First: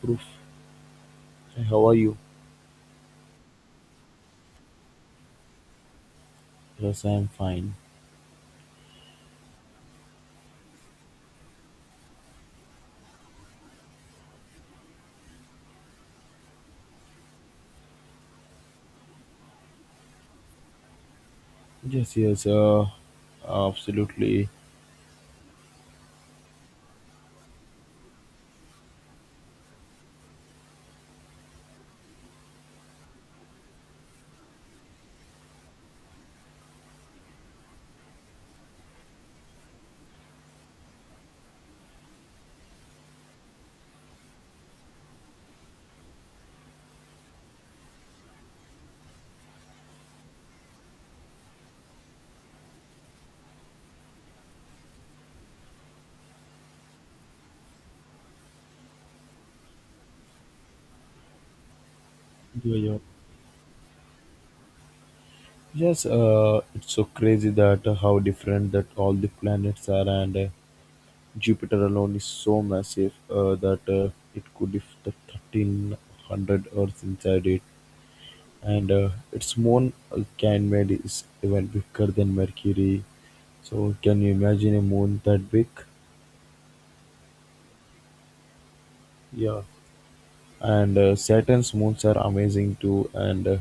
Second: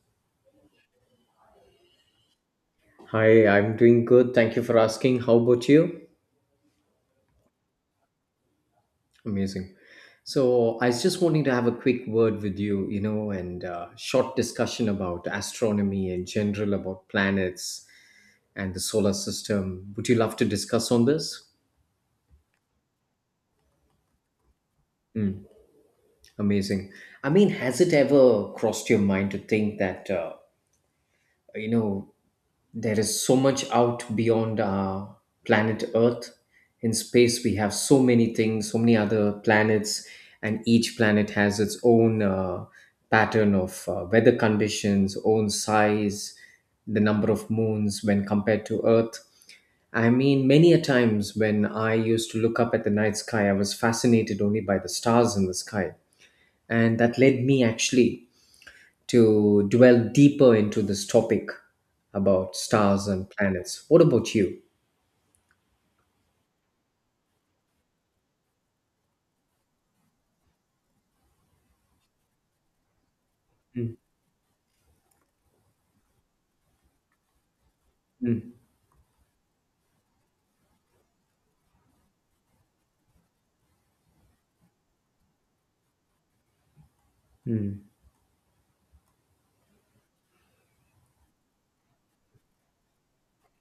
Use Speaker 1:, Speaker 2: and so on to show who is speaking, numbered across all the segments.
Speaker 1: Proof. Hey, how are you?
Speaker 2: Hi, I'm doing good. Thank you for asking. How about you?
Speaker 1: Yes, I'm fine.
Speaker 2: Amazing. So, I was just wanting to have a quick word with you, and short discussion about astronomy in general, about planets and the solar system. Would you love to discuss on this?
Speaker 1: Yes, yes, uh, Absolutely.
Speaker 2: Mm. Amazing. I mean, has it ever crossed your mind to think that, you know, there is so much out beyond planet Earth. In space, we have so many things, so many other planets, and each planet has its own pattern of weather conditions, own size, the number of moons when compared to Earth. I mean, many a times when I used to look up at the night sky, I was fascinated only by the stars in the sky, and that led me actually to dwell deeper into this topic about
Speaker 1: Yeah, yeah.
Speaker 2: stars and planets. What about you?
Speaker 1: Yes, it's so crazy that how different that all the planets are, and Jupiter alone is so massive that
Speaker 2: Mm.
Speaker 1: it could if the 1,300 Earths inside it,
Speaker 2: Mm.
Speaker 1: and its moon Ganymede is even bigger than Mercury. So, can you imagine a moon that big?
Speaker 2: Mm.
Speaker 1: Yeah. And Saturn's moons are amazing too, and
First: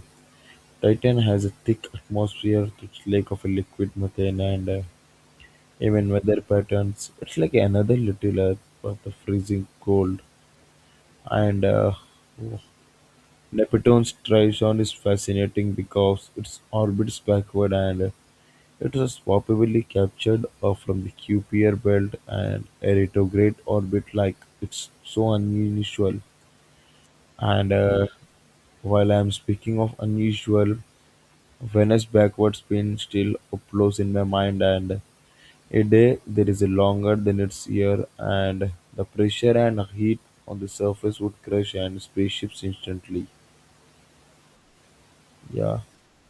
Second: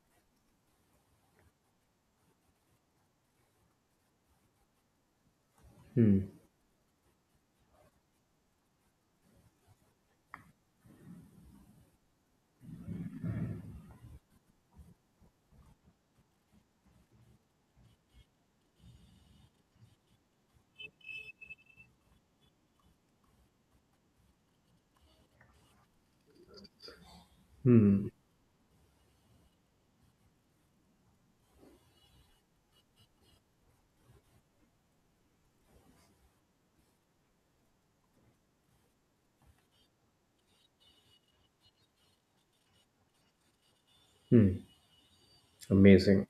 Speaker 1: Titan has a thick atmosphere, rich lake of a liquid methane, and even
Speaker 2: Mm.
Speaker 1: weather patterns. It's like another little Earth, but the freezing cold. And uh, oh, Neptune's trizone is fascinating because its orbits backward and it was probably captured from the Kuiper belt and a retrograde orbit like it's so unusual. And
Speaker 2: Mm.
Speaker 1: While I'm speaking of unusual, Venus backward spin still uploads in my mind and a day there is longer than its year and the pressure and heat on the surface would crush and spaceships instantly.
Speaker 2: Mm.
Speaker 1: Yeah.
Speaker 2: Amazing.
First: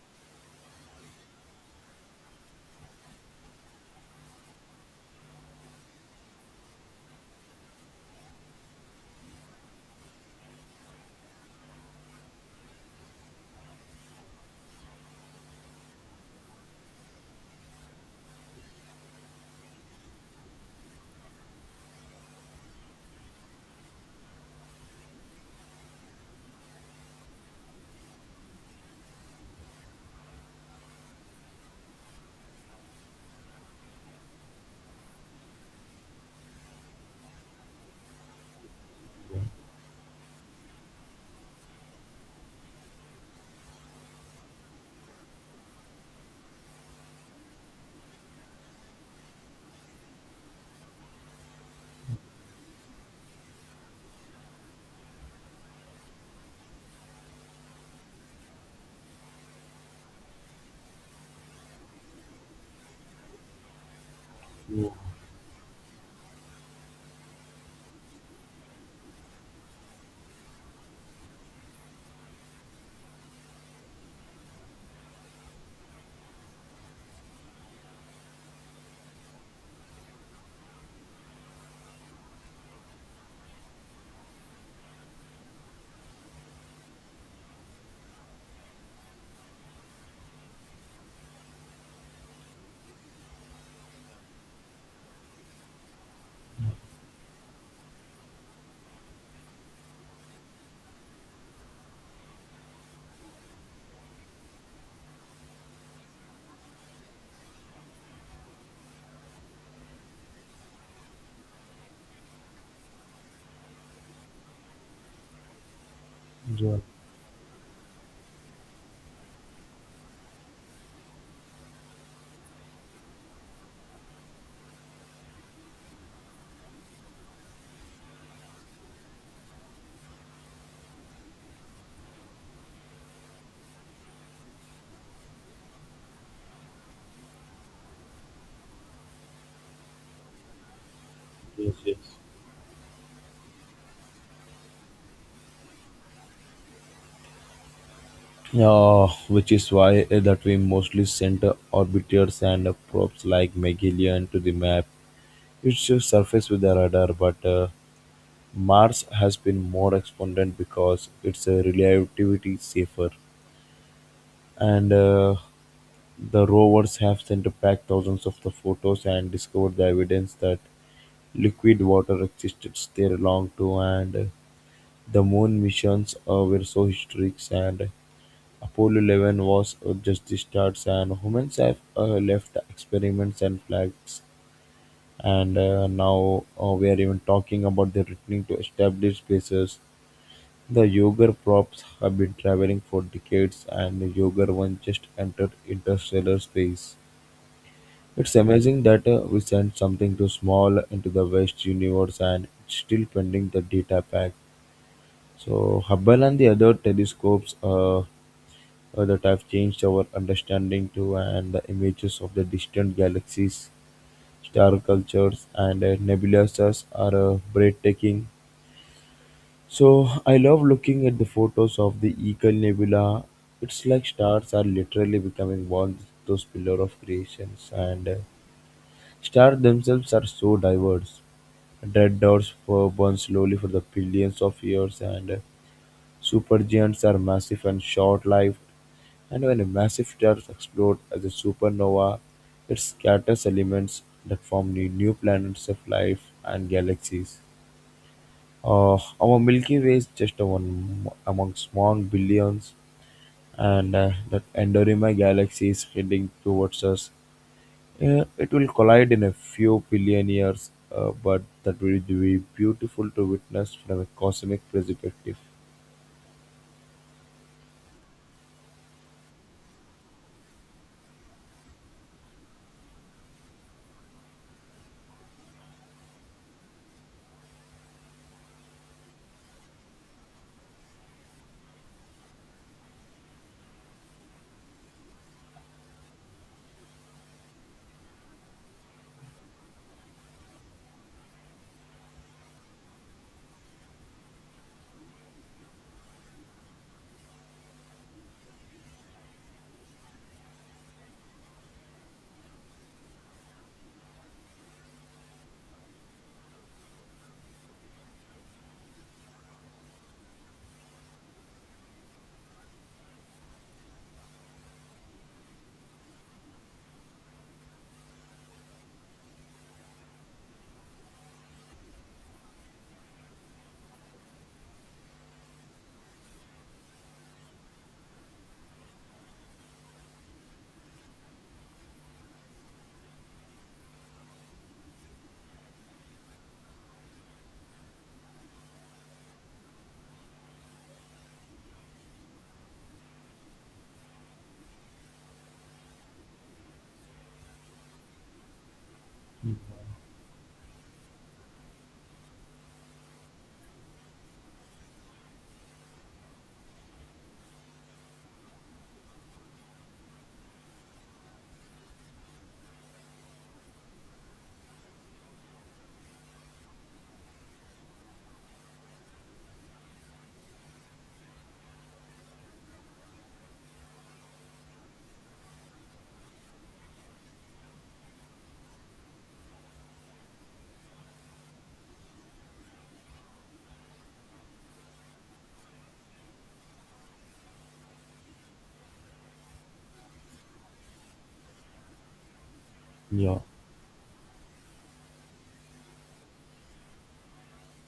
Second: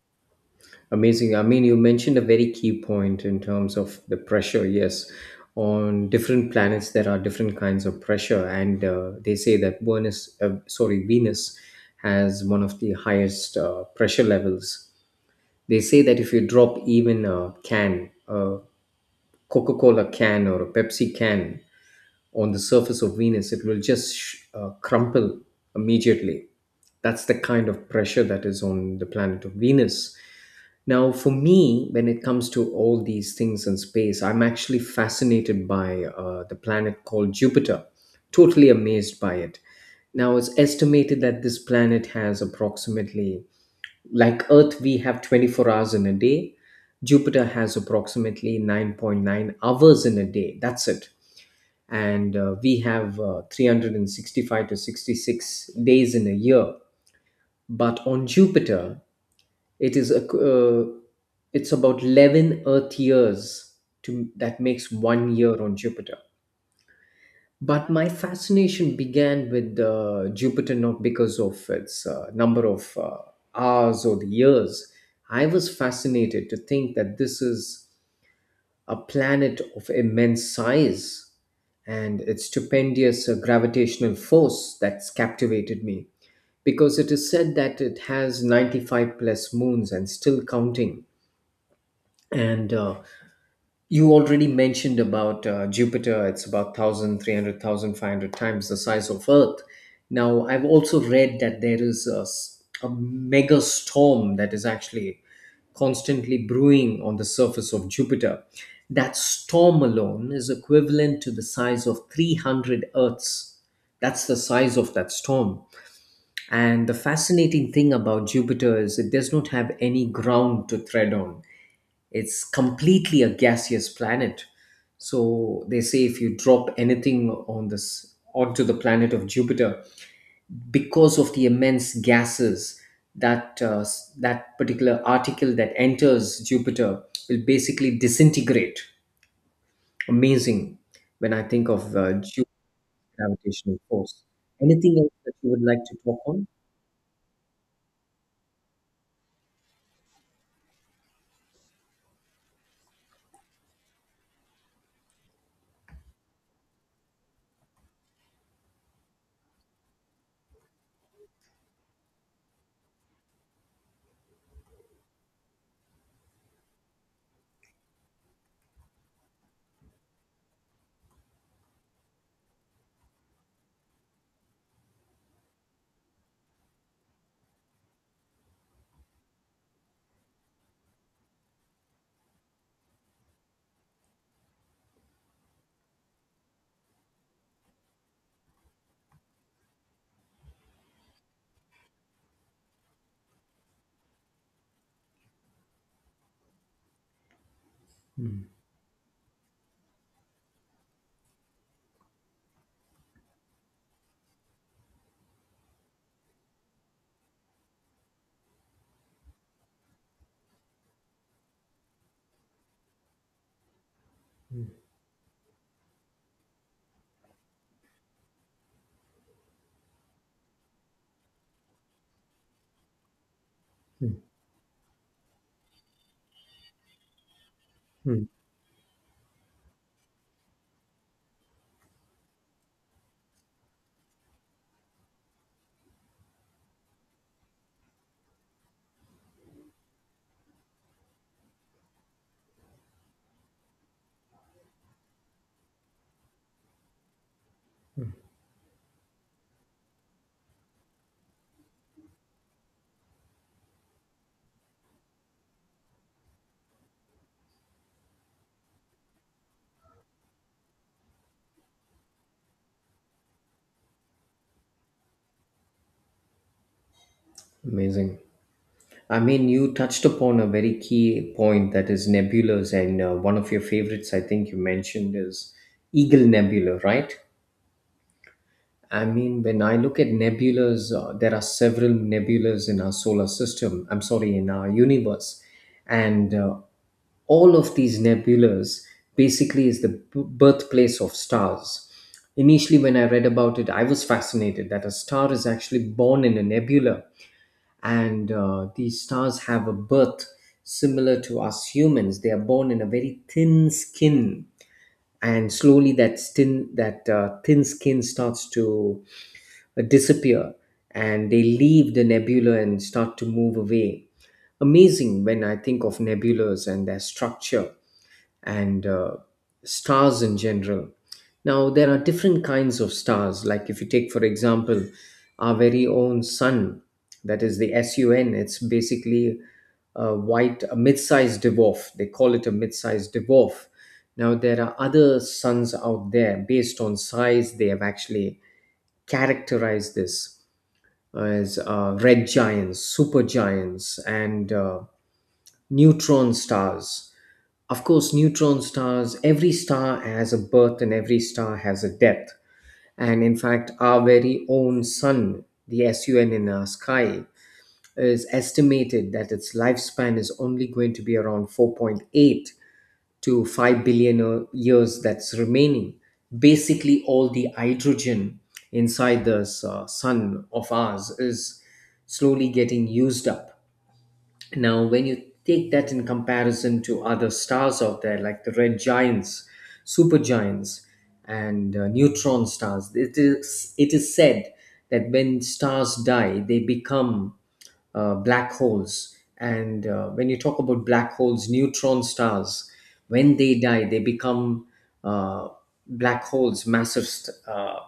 Speaker 2: Amazing. I mean, you mentioned a very key point in terms of the pressure. Yes, on different planets, there are different kinds of pressure, and they say that Venus, sorry, Venus, has one of the highest pressure levels. They say that if you drop even a can, a Coca Cola can or a Pepsi can on the surface of Venus, it will just crumple immediately. That's the kind of pressure that is on the planet of Venus. Now, for me, when it comes to all these things in space, I'm actually fascinated by the planet called Jupiter, totally amazed by it. Now, it's estimated that this planet has approximately, like Earth, we have 24 hours in a day. Jupiter has approximately 9.9 hours in a day. That's it. And we have 365 to 66 days in a year, but on Jupiter, it is a, uh, it's about 11 Earth years to that makes one year on Jupiter. But my fascination began with Jupiter, not because of its number of hours or the years. I was fascinated to think that this is a planet of immense size, and its stupendous gravitational force that's captivated me, because it is said that it has 95 plus moons and still counting. And you already mentioned about Jupiter. It's about 1,000 times the size of Earth. Now, I've also read that there is a mega storm that is actually constantly brewing on the surface of Jupiter. That storm alone is equivalent to the size of 300 Earths. That's the size of that storm.
Speaker 1: Yeah.
Speaker 2: And the fascinating thing about Jupiter is it does not have any ground to tread on. It's completely a gaseous planet. So they say if you drop anything on this onto the planet of Jupiter, because of the immense gases, that particular article that enters Jupiter will basically disintegrate. Amazing when I think of Jupiter gravitational force. Anything else that you would like to talk on?
Speaker 1: Yeah, which is why that we mostly send orbiters and probes like Magellan to the map. It's just surface with the radar, but Mars has been more expanded because its relativity safer, and the rovers have sent back thousands of the photos and discovered the evidence that liquid water existed there long too and the moon missions were so historic and Apollo 11 was just the start and humans have left experiments and flags and now we are even talking about the returning to established spaces. The Yoger props have been traveling for decades and Yoger 1 just entered interstellar space. It's amazing that we sent something too small into the vast universe and it's still pending the data pack. So Hubble and the other telescopes that have changed our understanding to and the images of the distant galaxies, star cultures, and nebulas are breathtaking. So I love looking at the photos of the Eagle Nebula. It's like
Speaker 2: Hmm.
Speaker 1: stars are literally becoming one those pillar of creations and.
Speaker 2: Hmm.
Speaker 1: Stars themselves are so diverse. Red dots burn slowly for the billions of years, and supergiants are massive and short-lived. And when a massive star explodes as a supernova, it scatters elements that form the new planets of life and galaxies. Uh, our Milky Way is just one among small billions, and that Andromeda galaxy is heading towards us, yeah, it will collide in a few billion years, but that will be beautiful to witness from a cosmic perspective.
Speaker 2: Amazing. I mean, you touched upon a very key point that is nebulas, and one of your favorites, I think you mentioned, is Eagle Nebula, right? I mean, when I look at nebulas, there are several nebulas in our solar system, I'm sorry, in our universe, and all of these nebulas basically is the birthplace of stars. Initially, when I read about it, I was fascinated that a star is actually born in a nebula, and these stars have a birth similar to us humans. They are born in a very thin skin, and slowly that thin skin starts to disappear, and they leave the nebula and start to move away. Amazing when I think of nebulas and their structure, and stars in general. Now, there are different kinds of stars. Like, if you take, for example, our very own sun, that is the SUN, it's basically a white, a mid sized dwarf. They call it a mid sized dwarf. Now, there are other suns out there based on size, they have actually characterized this as red giants, supergiants, and neutron stars. Of course, neutron stars, every star has a birth and every star has a death. And in fact, our very own sun, the SUN in our sky, is estimated that its lifespan is only going to be around 4.8 to 5 billion years that's remaining. Basically, all the hydrogen inside this sun of ours is slowly getting used up. Now, when you take that in comparison to other stars out there, like the red giants, supergiants, and neutron stars, it is said that when stars die, they become black holes. And when you talk about black holes, neutron stars, when
Speaker 1: Yeah,
Speaker 2: they die, they become uh, black holes,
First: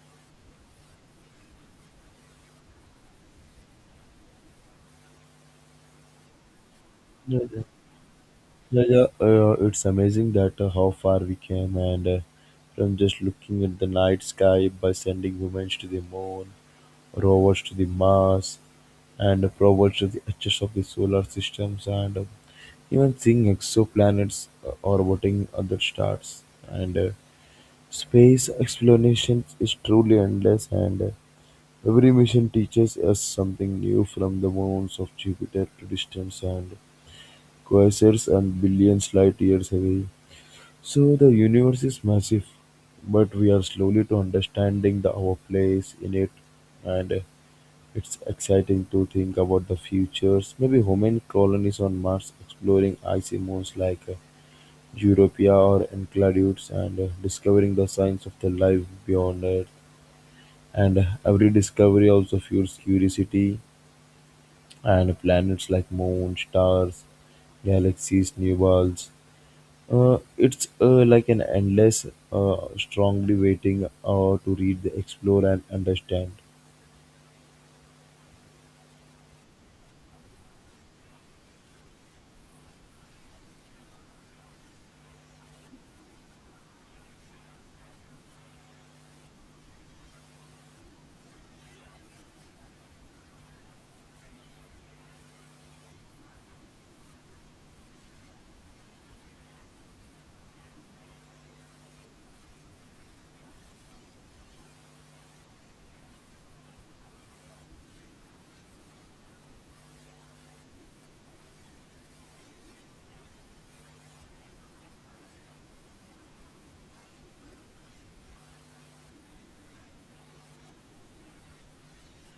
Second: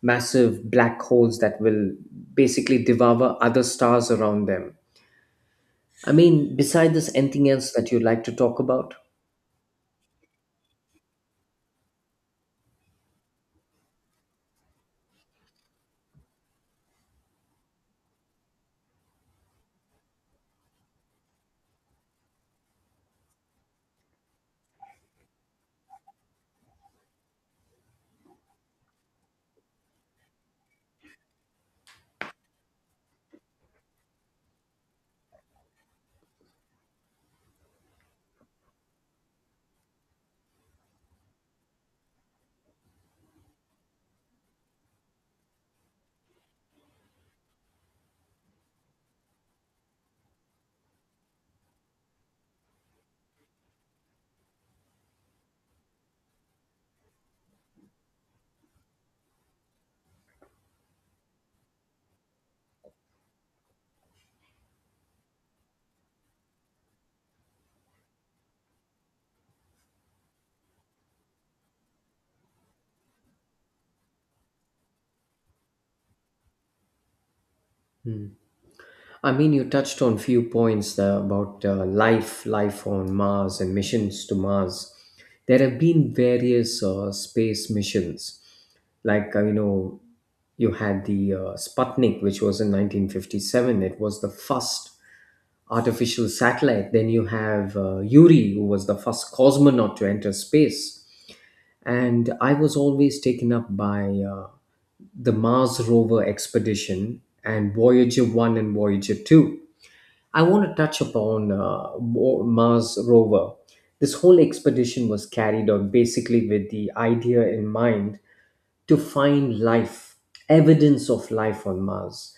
Speaker 2: massive black holes that will basically devour other stars around them. I mean, beside this,
Speaker 1: yeah,
Speaker 2: anything
Speaker 1: yeah.
Speaker 2: else that you'd like to talk
Speaker 1: yeah,
Speaker 2: about?
Speaker 1: yeah. Uh, It's amazing that how far we came, and from just looking at the night sky by sending women to the moon, rovers to the Mars, and probes to the edges of the solar systems, and even seeing exoplanets orbiting other stars, and space exploration is truly endless, and every mission teaches us something new from the moons of Jupiter to distant and quasars and billions light years away. So the universe is massive, but we are slowly to understanding the, our place in it, and it's exciting to think about the futures. Maybe human colonies on Mars, exploring icy moons like Europa or Enceladus, and discovering the signs of the life beyond Earth. And every discovery also fuels curiosity, and planets like moon, stars, galaxies, new worlds. It's like an endless, strongly waiting to read, explore, and understand.
Speaker 2: I mean, you touched on few points about life on Mars, and missions to Mars. There have been various space missions, like you had the Sputnik, which was in 1957. It was the first artificial satellite. Then you have Yuri, who was the first cosmonaut to enter space. And I was always taken up by the Mars rover expedition and Voyager 1 and Voyager 2. I want to touch upon Mars rover. This whole expedition was carried out basically with the idea in mind to find life, evidence of life on Mars.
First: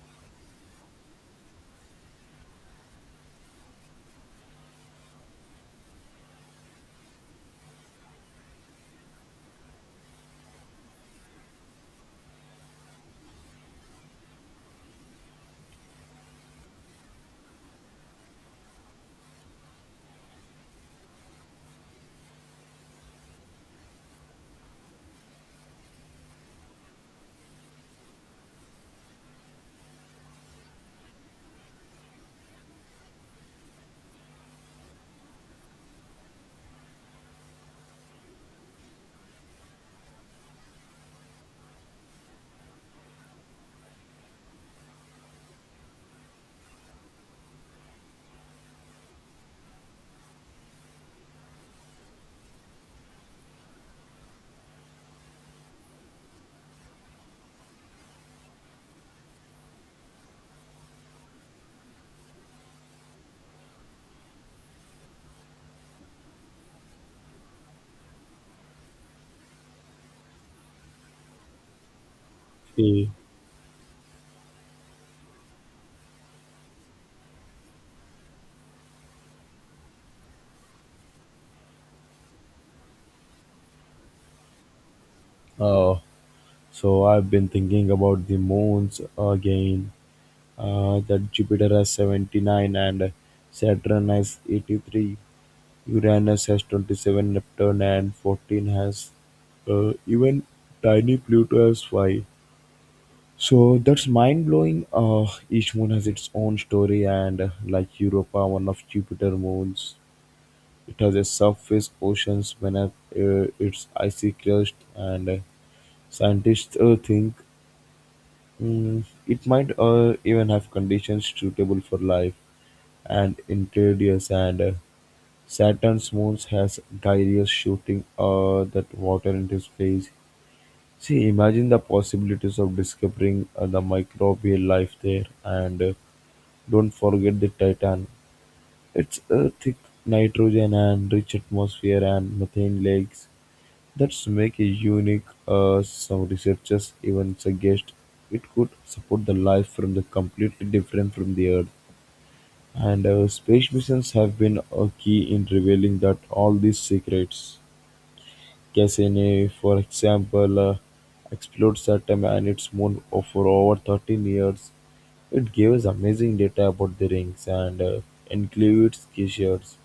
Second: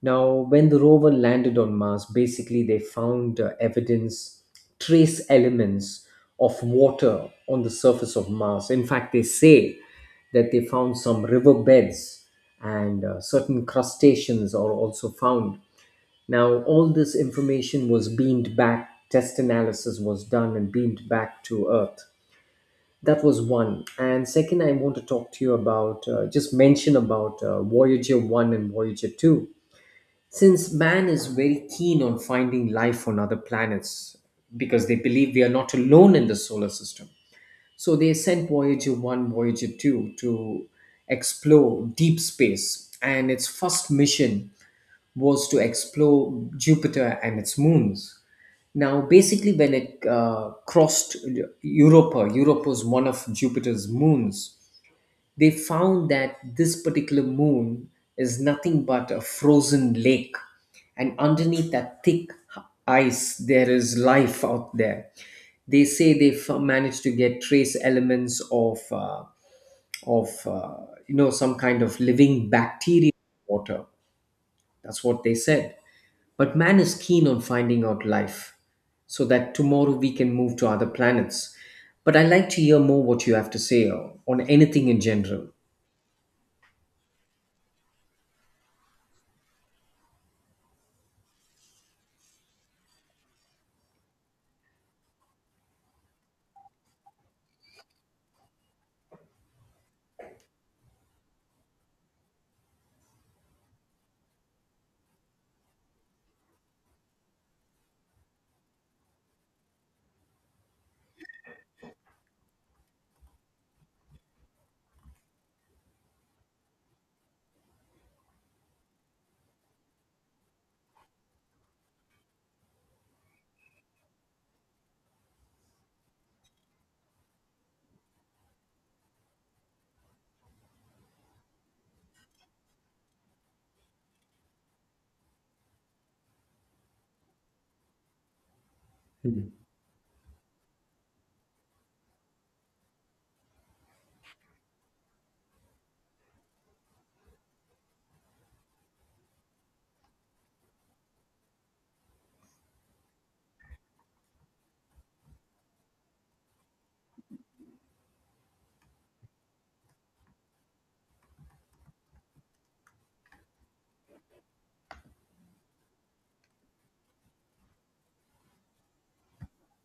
Speaker 2: Now, when the rover landed on Mars, basically they found evidence, trace elements of water on the surface of Mars. In fact, they say that they found some riverbeds, and certain crustaceans are also found. Now, all this information was beamed back, test analysis was done and beamed back to Earth. That was one. And second, I want to talk to you about just mention about Voyager 1 and Voyager 2. Since man is very keen on finding life on other planets because they believe we are not alone in the solar system, so they sent Voyager 1, Voyager 2 to explore deep space, and its first mission was to explore Jupiter and its moons. Now, basically, when it crossed Europa, Europa was one of Jupiter's moons, they found that this particular moon is nothing but a frozen lake. And underneath that thick ice, there is life out there. They say they've managed to get trace elements of some kind of living bacteria
Speaker 1: Okay.
Speaker 2: in water. That's what they said. But man is keen on finding out life, so that tomorrow we can move to other planets. But I like to hear more what you have to say on anything in general.
Speaker 1: Uh, so I've been thinking about the moons again. That Jupiter has 79 and Saturn has 83. Uranus has 27, Neptune and 14 has even tiny Pluto has five. So that's mind blowing. Each moon has its own story, and like Europa, one of Jupiter moons, it has a surface oceans beneath its icy crust, and scientists think it might even have conditions suitable for life and interiors and Saturn's moons has Darius shooting that water into space. See, imagine the possibilities of discovering the microbial life there, and don't forget the Titan. It's
Speaker 2: Hmm.
Speaker 1: a thick nitrogen and rich atmosphere and methane lakes. That's make it unique. Some researchers even suggest it could support the life from the completely different from the Earth. And Space missions have been a key in revealing that all these secrets. Cassini, for example, explored Saturn and its moon for over 13 years. It gave us amazing data about the rings and Euclid's glaciers.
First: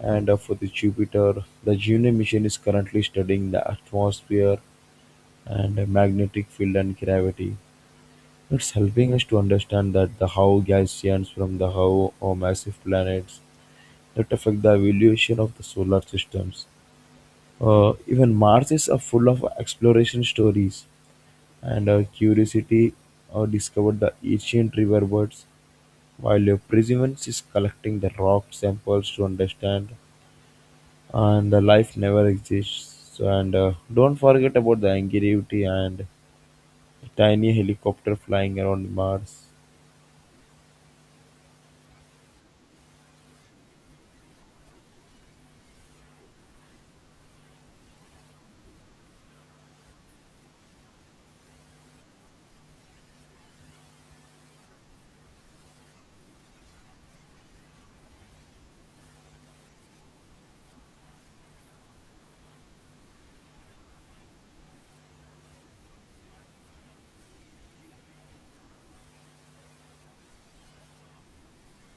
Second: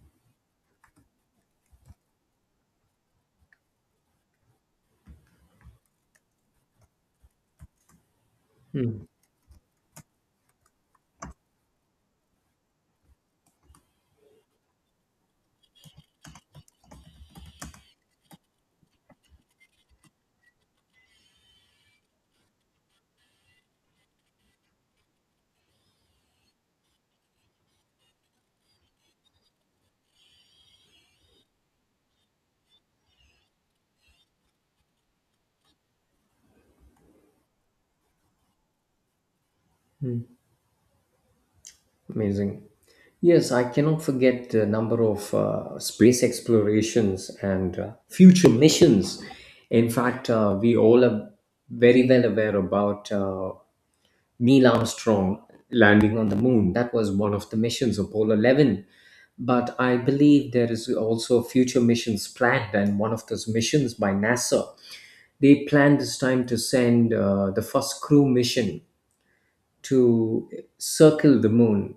Speaker 1: And For the Jupiter, the Juno mission is currently studying the atmosphere and magnetic field and gravity. It's
Speaker 2: Hmm.
Speaker 1: helping us to understand that the how gas giants from the how or massive planets that affect the evolution of the solar systems. Even Mars is full of exploration stories, and Curiosity discovered the ancient riverbeds, while Perseverance is collecting the rock samples to understand, and the life never exists. And don't forget about the Ingenuity and the tiny helicopter flying around Mars.
Speaker 2: Amazing. Yes, I cannot forget the number of space explorations and future missions. In fact, we all are very well aware about Neil Armstrong landing on the moon. That was one of the missions, Apollo 11. But I believe there is also future missions planned, and one of those missions by NASA, they plan this time to send the first crew mission to circle the moon,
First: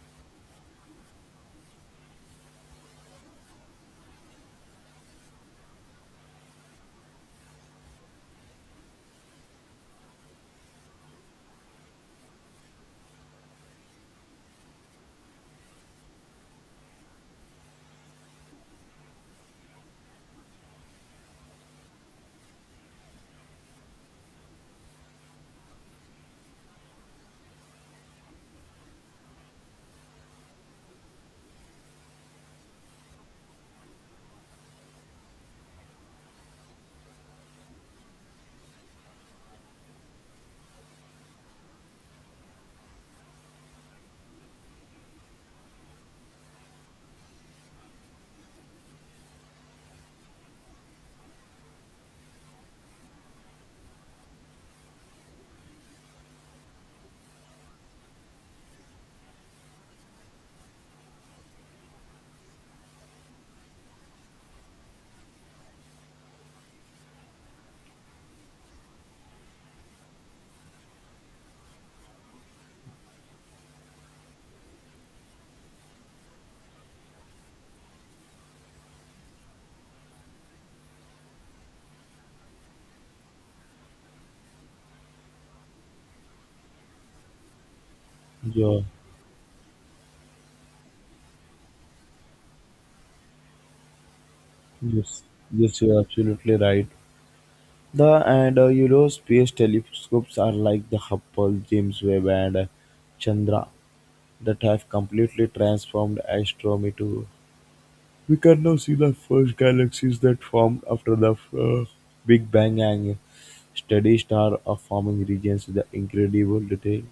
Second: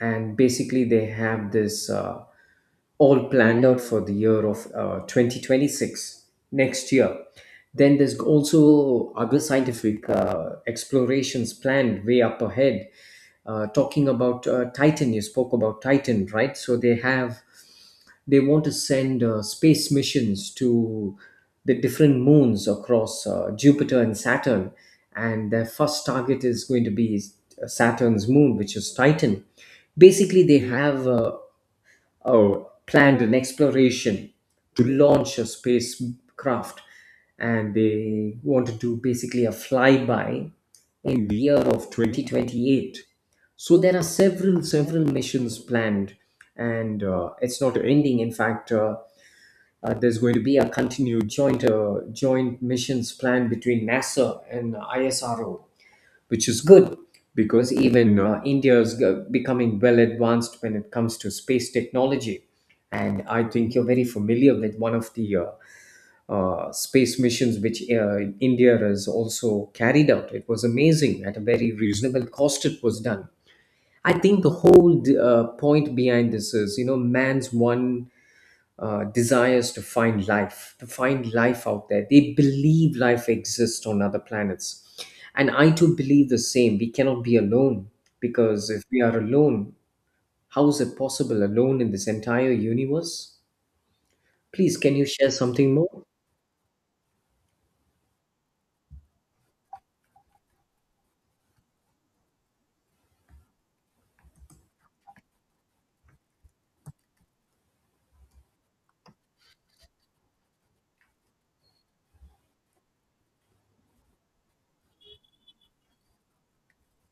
Speaker 2: and basically they have this all planned out for the year of 2026, next year. Then there's also other scientific explorations planned way up ahead. Talking about Titan, you spoke about Titan, right? So they want to send space missions to the different moons across Jupiter and Saturn. And their first target is going to be Saturn's moon, which is Titan. Basically, they have uh, planned an exploration to launch a spacecraft, and they want to do basically a flyby in the year of 2028. So there are several, several missions planned, and it's not ending. In fact, there's going to be a continued joint missions plan between NASA and ISRO, which is good because even India is becoming well advanced when it comes to space technology. And I think you're very familiar with one of the space missions which India has also carried out. It was amazing at a very reasonable cost. It was done. I think the whole point behind this is, man's one desires to find life out there. They believe life exists on other planets. And I too believe the same. We cannot be alone, because
Speaker 1: Yeah,
Speaker 2: if we are alone, how is it possible alone in this entire universe? Please, can you
Speaker 1: yes,
Speaker 2: share something
Speaker 1: yes, you're
Speaker 2: more?
Speaker 1: absolutely right. The and You know, space telescopes are like the Hubble, James Webb, and Chandra that have completely transformed astronomy too. We can now see the first galaxies that formed after the Big Bang and steady star of forming regions with the incredible detail.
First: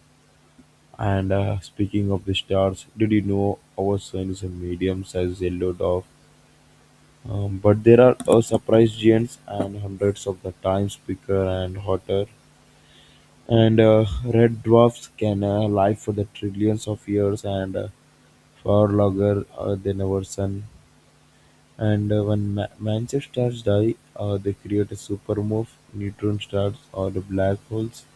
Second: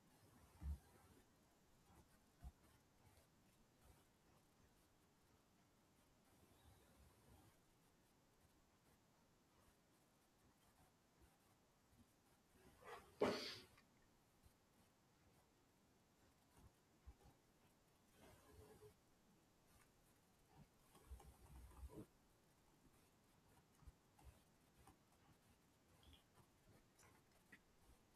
Speaker 1: And speaking of the stars, did you know our sun is a medium sized yellow dwarf? But there are surprise giants and hundreds of the times bigger and hotter. And red dwarfs can live for the trillions of years and far larger than our Sun, and when Mancher stars die, they create a supermove, neutron stars, or the black holes.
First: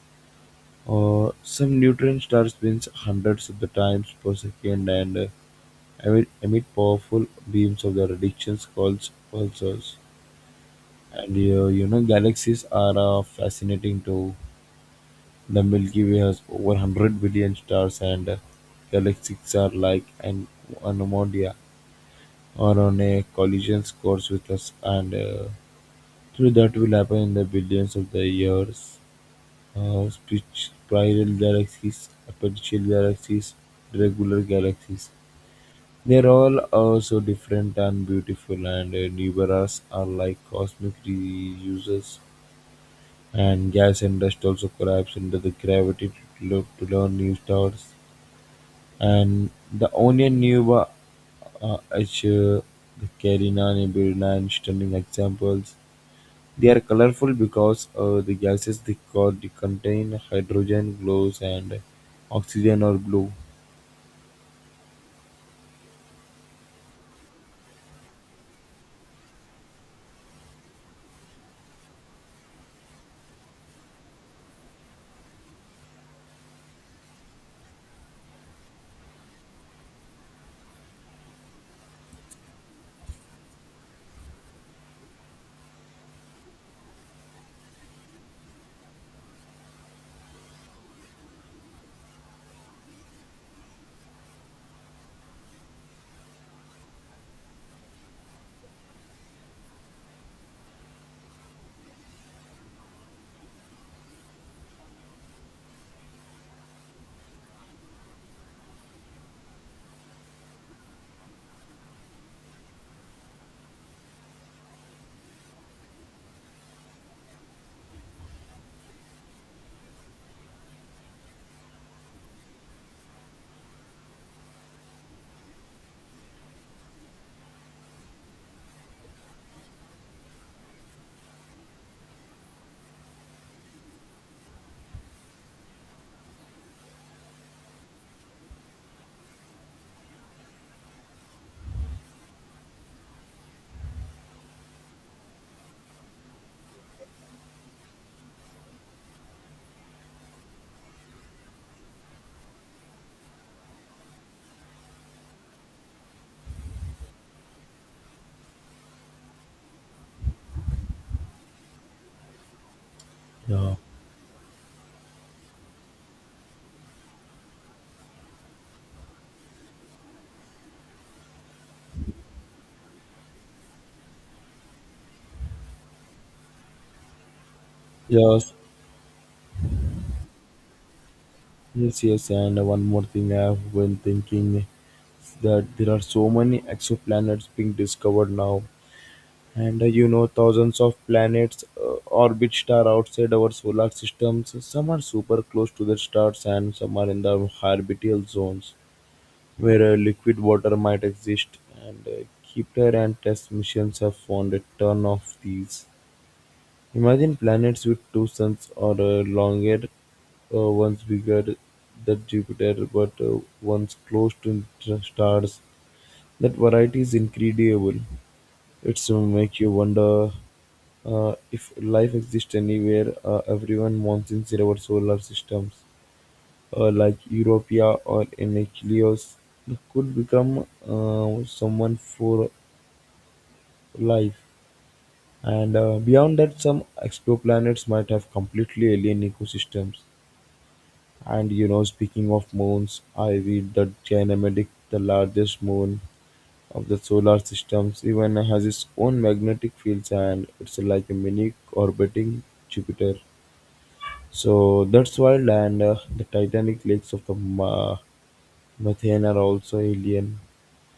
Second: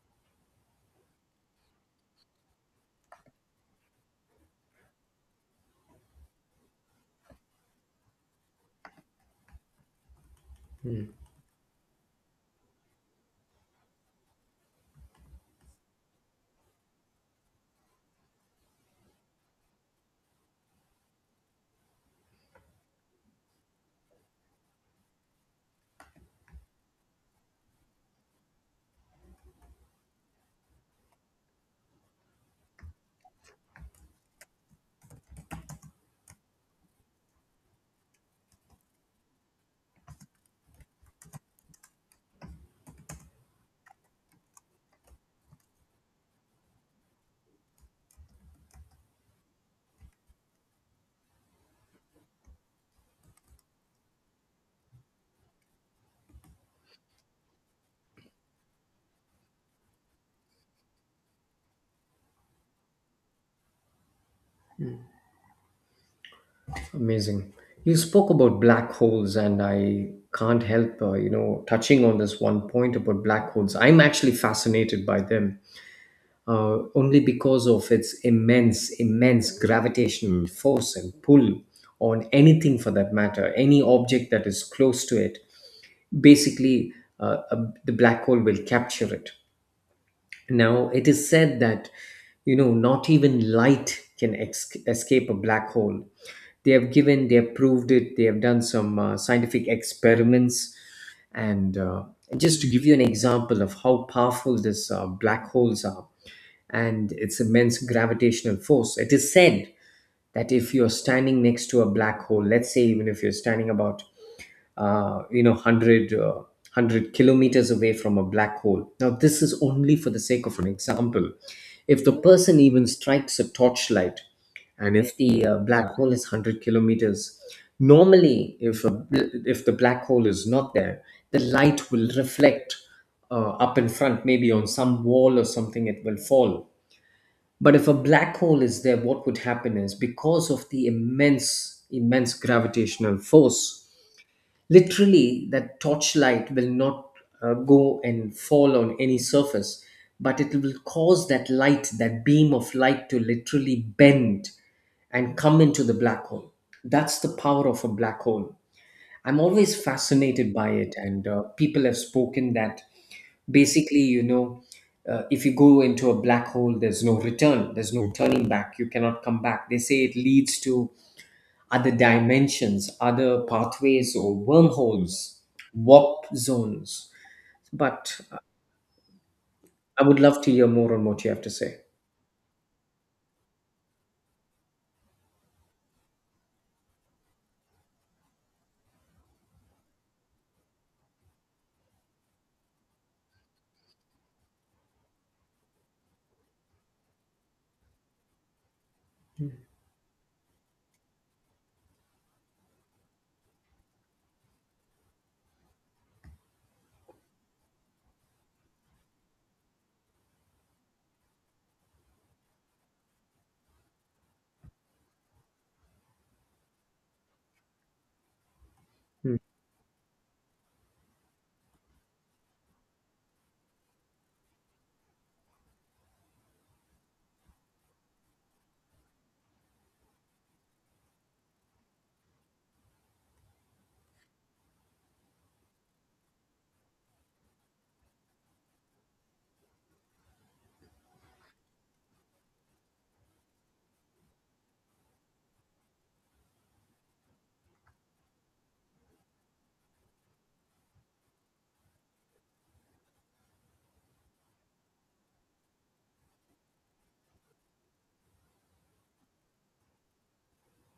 Speaker 1: Some neutron stars spins hundreds of the times per second and emit powerful beams of their radiations called pulsars. And you know, galaxies are fascinating too. The Milky Way has over 100 billion stars, and galaxies are like an anomalia or on a collision course with us, and through that will happen in the billions of the years. Speech Spiral galaxies, aperture galaxies, regular galaxies. They're all so different and beautiful, and Nibaras are like cosmic reusers, and gas and dust also collapse under the gravity to learn new stars. And the Onion Nuba Azure, the Carina Nebula, and stunning examples. They are colorful because the gases they contain hydrogen glows and oxygen are blue.
Speaker 2: Amazing. You spoke about black holes, and I can't help, touching on this one point about black holes. I'm actually fascinated by them. Only because of its immense, immense gravitational force and pull on anything, for that matter, any object that is close to it. Basically, the black hole will capture it. Now, it is said that, not even light can escape a black hole. They have given, they have proved it, they have done some scientific experiments. And Just to give you an example of how powerful these black holes are, and its immense gravitational force. It is said that if you're standing next to a black hole, let's say even if you're standing about 100 100 kilometers away from a black hole. Now this is only for the sake of an example. If the person even strikes a torchlight and if the black hole is 100 kilometers, normally if if the black hole is not there, the light will reflect up in front, maybe on some wall or something it will fall. But if a black hole is there, what would happen is, because of the immense, immense gravitational force, literally that torchlight will not go and fall on any surface, but it will cause that light, that beam of light to literally bend and come into the black hole. That's the power of a black hole. I'm always fascinated by it, and people have spoken that,
Speaker 1: Yeah.
Speaker 2: basically, if you go into a black hole, there's no return, there's no turning back, you cannot come back. They say it leads to other dimensions, other pathways, or wormholes, warp zones. But
Speaker 1: Yes.
Speaker 2: I would love to hear more on what you have to say.
Speaker 1: Yes. Yes. And one more thing I have been thinking is that there are so many exoplanets being discovered now. And you know, thousands of planets orbit stars outside our solar systems. Some are super close to their stars, and some are in the orbital zones where liquid water might exist. And Kepler and test missions have found a ton of these. Imagine planets with two suns or longer, one's bigger than Jupiter, but one's close to stars. That variety is incredible. It's
Speaker 2: Hmm.
Speaker 1: make you wonder if life exists anywhere. Everyone wants in our solar systems, like Europa or Enceladus, could become someone for life. And beyond that, some exoplanets might have completely alien ecosystems. And you know, speaking of moons, I read that Ganymede, the largest moon of the solar systems, even has its own magnetic fields and it's like a mini orbiting Jupiter. So that's wild. And the titanic lakes of the methane are also alien.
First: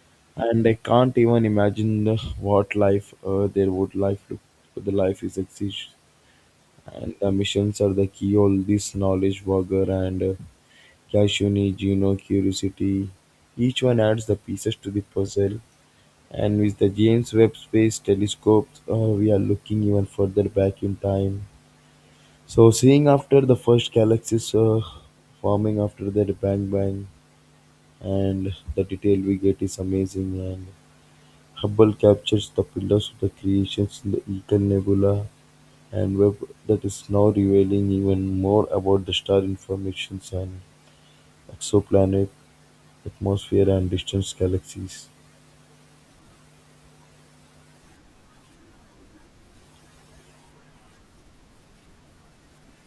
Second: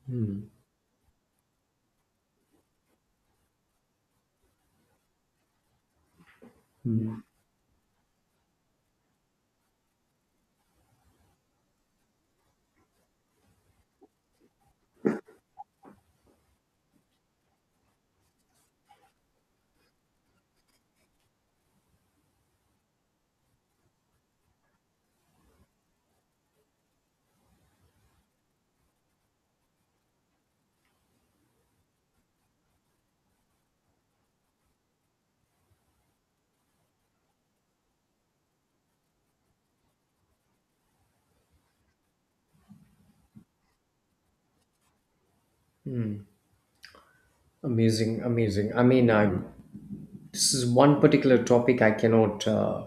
Speaker 2: Hmm.
Speaker 1: And I can't even imagine what life there would life look. The life is exist, and
Speaker 2: Hmm.
Speaker 1: the missions are the key. All this knowledge, Wagger and Yashuni, Gino, Curiosity, each one adds the pieces to the puzzle. And with the James Webb Space Telescope, we are looking even further back in time. So, seeing after the first galaxies forming after their bang bang, and the detail we get is amazing. And Hubble captures the pillars of the creations in the Eagle Nebula, and Webb that is now revealing even more about the star informations and exoplanet atmosphere and distant galaxies.
Speaker 2: Amazing, amazing. I mean, I am this is one particular topic I cannot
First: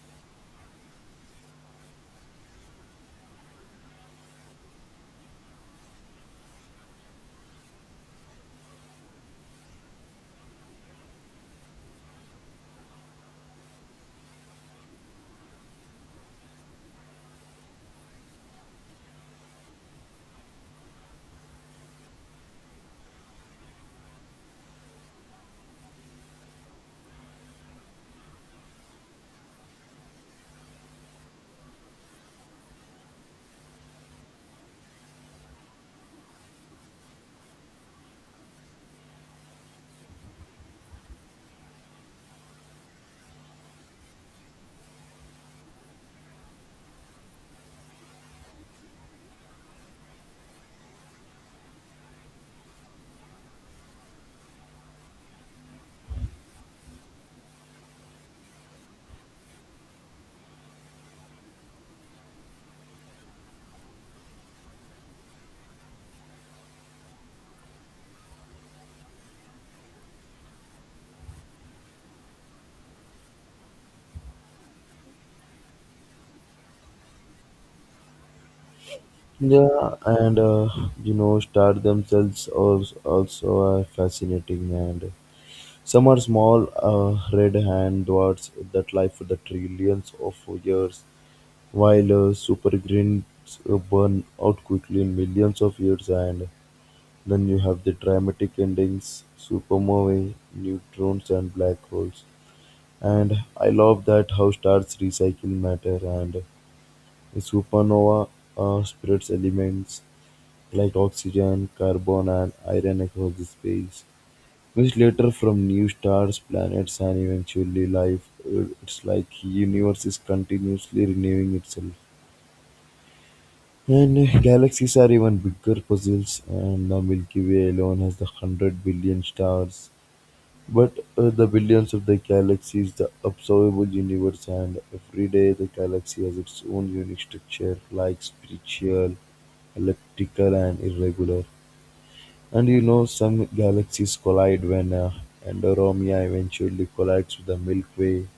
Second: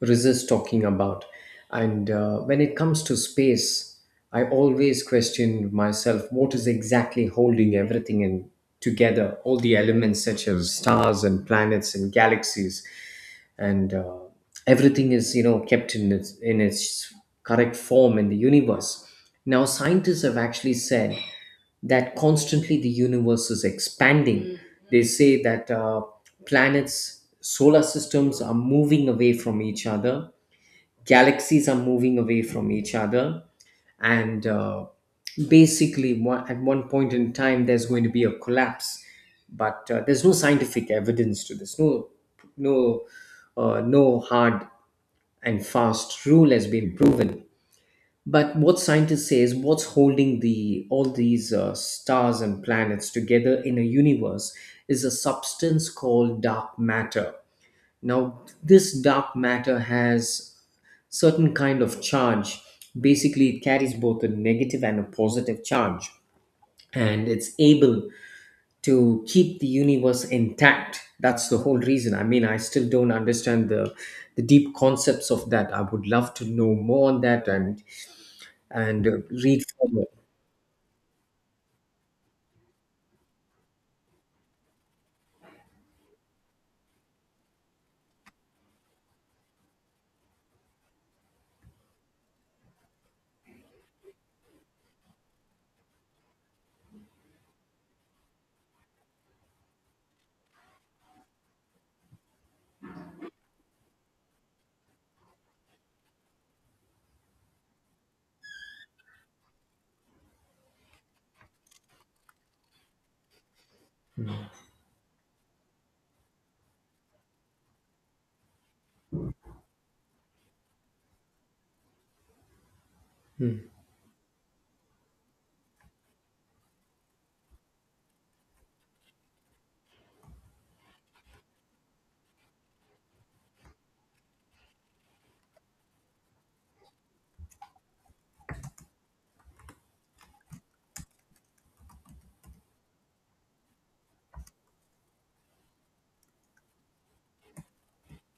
Speaker 2: resist talking about. And when it comes to space, I always question myself, what is exactly holding everything in together, all the elements such as stars and planets and galaxies, and everything, is kept in its correct form in the universe. Now scientists have actually said that constantly the universe is expanding. Mm. They say that planets, solar systems are moving away from each other, galaxies are moving away from each other, and basically at one point in time there's going to be a collapse, but there's no scientific evidence to this, no no hard and fast rule has been proven. But what scientists say is what's holding the all these stars and planets together in a universe is a substance called dark matter. Now, this dark matter has certain kind of charge. Basically, it carries both a negative and a positive charge, and it's able to keep the universe intact. That's the whole reason. I mean, I still don't understand the deep concepts of that. I would love to know more on that and and uh, read
Speaker 1: Yeah,
Speaker 2: further.
Speaker 1: and you know, stars themselves are also are fascinating. And some are small, red hand dwarfs that live for the trillions of years, while super greens burn out quickly in millions of years. And then you have the dramatic endings, supernovae, neutrons, and black holes. And I love that how stars recycle matter and a supernova spreads elements like oxygen, carbon, and iron across the space, which later from new stars, planets, and eventually life. It's like universe is continuously renewing itself. And galaxies are even bigger puzzles, and the Milky Way alone has the 100 billion stars. But the billions of the galaxies, the observable universe, and every day the galaxy has its own unique structure, like spiritual, elliptical, and irregular. And you know, some galaxies collide when Andromeda eventually collides with the Milky Way,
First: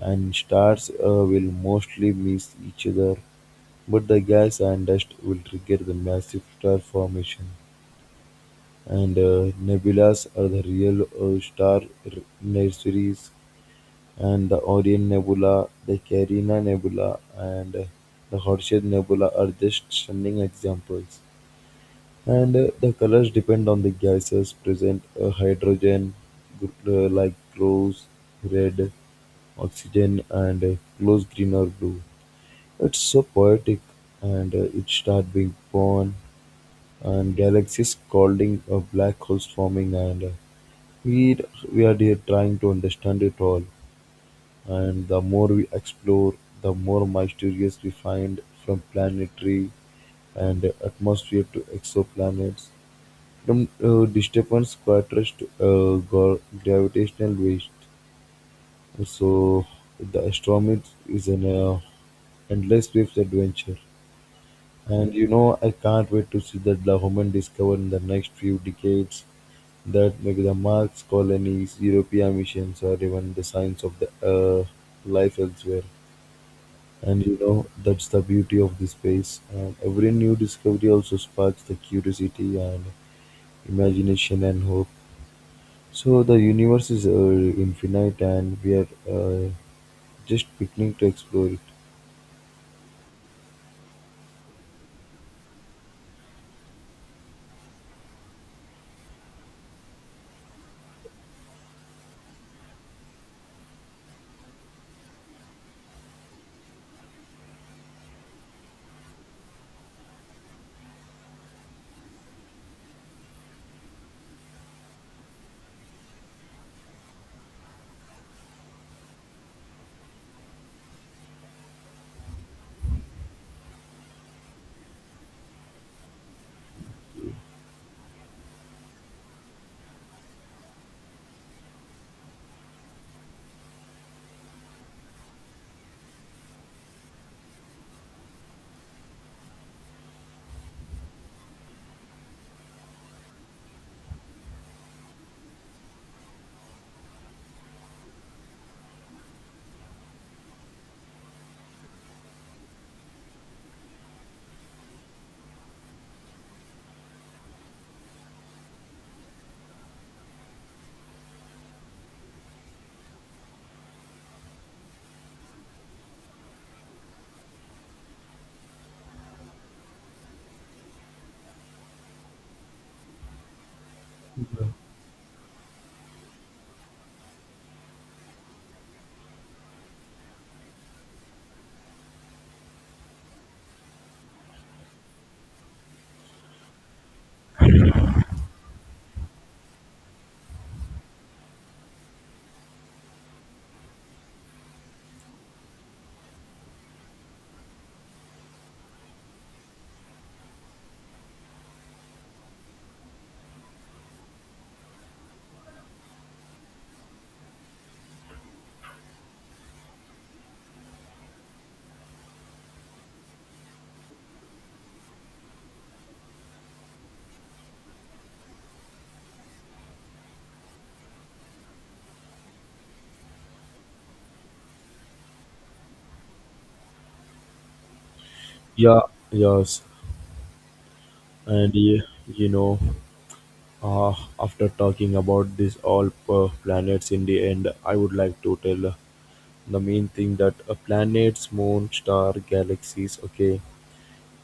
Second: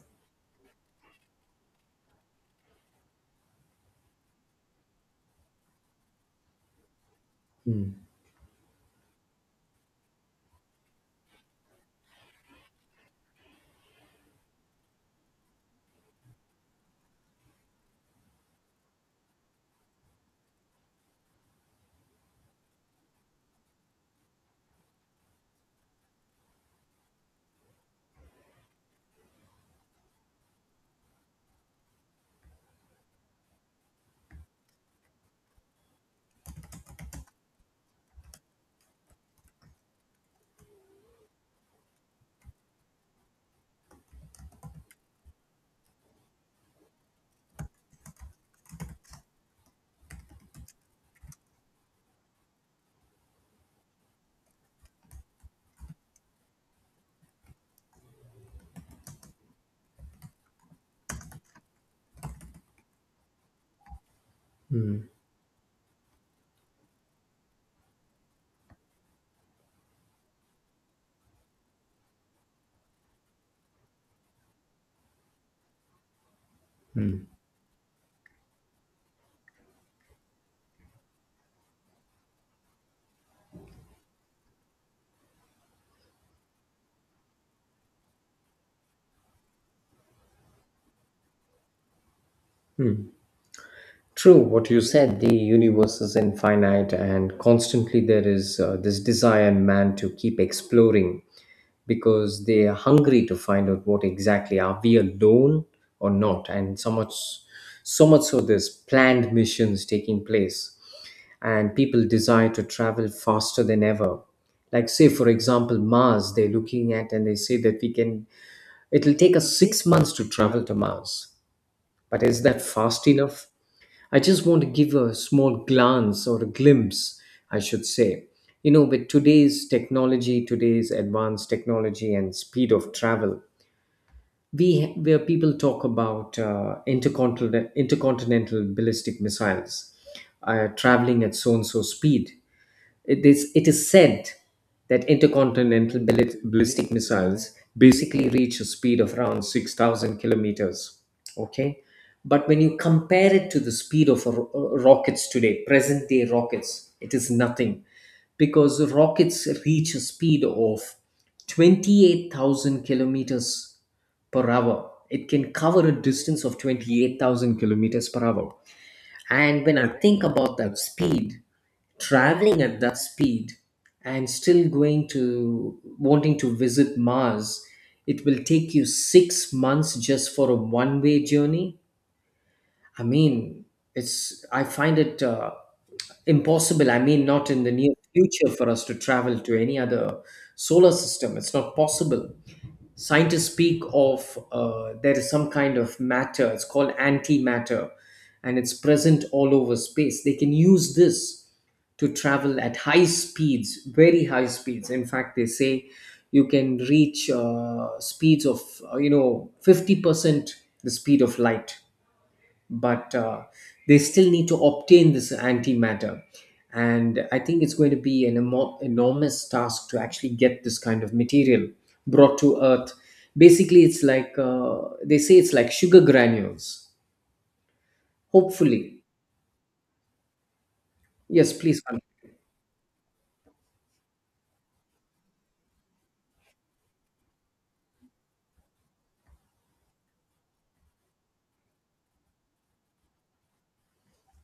Speaker 1: and stars will mostly miss each other, but the gas and dust will trigger the massive star formation.
Speaker 2: Mm.
Speaker 1: And nebulas are the real star nurseries, and the Orion Nebula, the Carina Nebula, and the Horsehead Nebula are just stunning examples. And the colors depend on the gases present. Hydrogen, like rose, red, oxygen, and close green or blue. It's so poetic, and it start being born, and galaxies calling, black holes forming, and we we are here trying to understand it all. And the more we explore, the more mysterious we find from planetary and atmosphere to exoplanets. Some disturbance contrasts gravitational waves. So the astronomy is an endless waves adventure. And you know, I can't wait to see that the human discover in the next few decades that maybe the Mars colonies, European missions, or even the signs of the life elsewhere. And
Speaker 2: Hmm.
Speaker 1: you know, that's the beauty of the space. And every new discovery also sparks the curiosity and imagination and hope. So the universe is infinite, and we are just beginning to explore it.
Speaker 2: True, what you said, the universe is infinite, and constantly there is this desire in man to keep exploring because they are hungry to find out what exactly, are we alone or not? And so much, so much so there's planned missions taking place, and people desire to travel faster than ever. Like, say for example, Mars, they're looking at, and they say that we can, it'll take us 6 months to travel to Mars. But is that fast enough? I just want to give a small glance or a glimpse, I should say. You know, with today's technology, today's advanced technology and speed of travel, we, where people talk about intercontinental ballistic missiles traveling at so and so speed. It is said that intercontinental ballistic missiles basically reach a speed of around 6,000 kilometers. Okay? But when you compare it to the speed of rockets today, present day rockets, it is nothing, because rockets reach a speed of 28,000 kilometers per hour. It can cover a distance of 28,000 kilometers per hour. And when I think about that speed, traveling at that speed and still going to wanting to visit Mars, it will take you 6 months just for a one way journey. I mean, it's I find it impossible. I mean, not in the near future for us to travel to any other solar system. It's not possible. Scientists speak of there is some kind of matter. It's called antimatter, and it's present all over space. They can use this to travel at high speeds, very high speeds. In fact, they say you can reach speeds of 50% the speed of light, but they still need to obtain this antimatter. And I think it's going to be an enormous task to actually get this kind of material brought to Earth. Basically, it's like they say it's like sugar granules. Hopefully,
Speaker 1: Yeah, yes.
Speaker 2: yes.
Speaker 1: And
Speaker 2: Please, continue.
Speaker 1: y- you know, uh, after talking about this all planets in the end, I would like to tell the main thing that planets, moon, star, galaxies, okay,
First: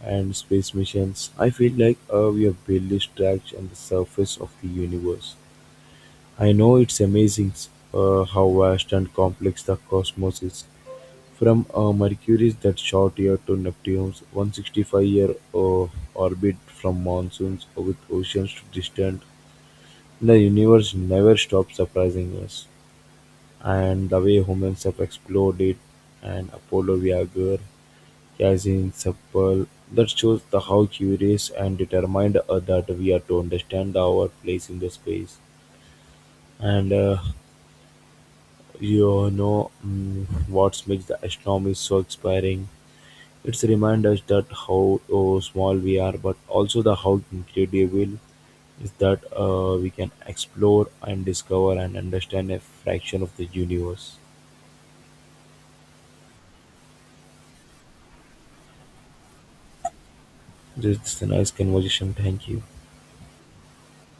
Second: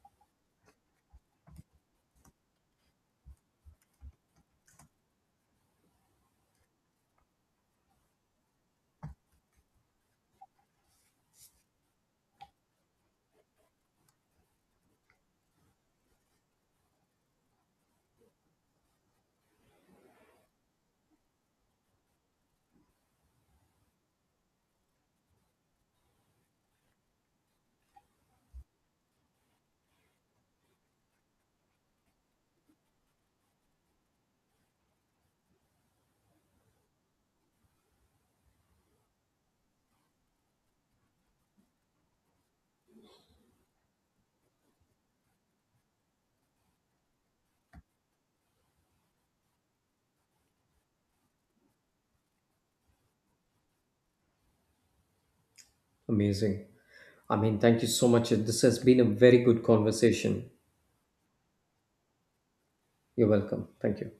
Speaker 1: and space missions. I feel like we have barely scratched on the surface of the universe. I know it's amazing how vast and complex the cosmos is, from Mercury's that short year to Neptune's 165-year orbit, from monsoons with oceans to distant, the universe never stops surprising us. And the way humans have explored it, and Apollo Voyager, Cassini, Supple, that shows the how curious and determined that we are to understand our place in the space. And you know, what makes the astronomy so inspiring, it's remind us that how oh, small we are, but also the how incredible is that we can explore and discover and understand a fraction of the universe.
Speaker 2: Amazing. I mean, thank you so much. This has been a very good conversation.
Speaker 1: This is a nice conversation. Thank you.
Speaker 2: You're welcome. Thank you.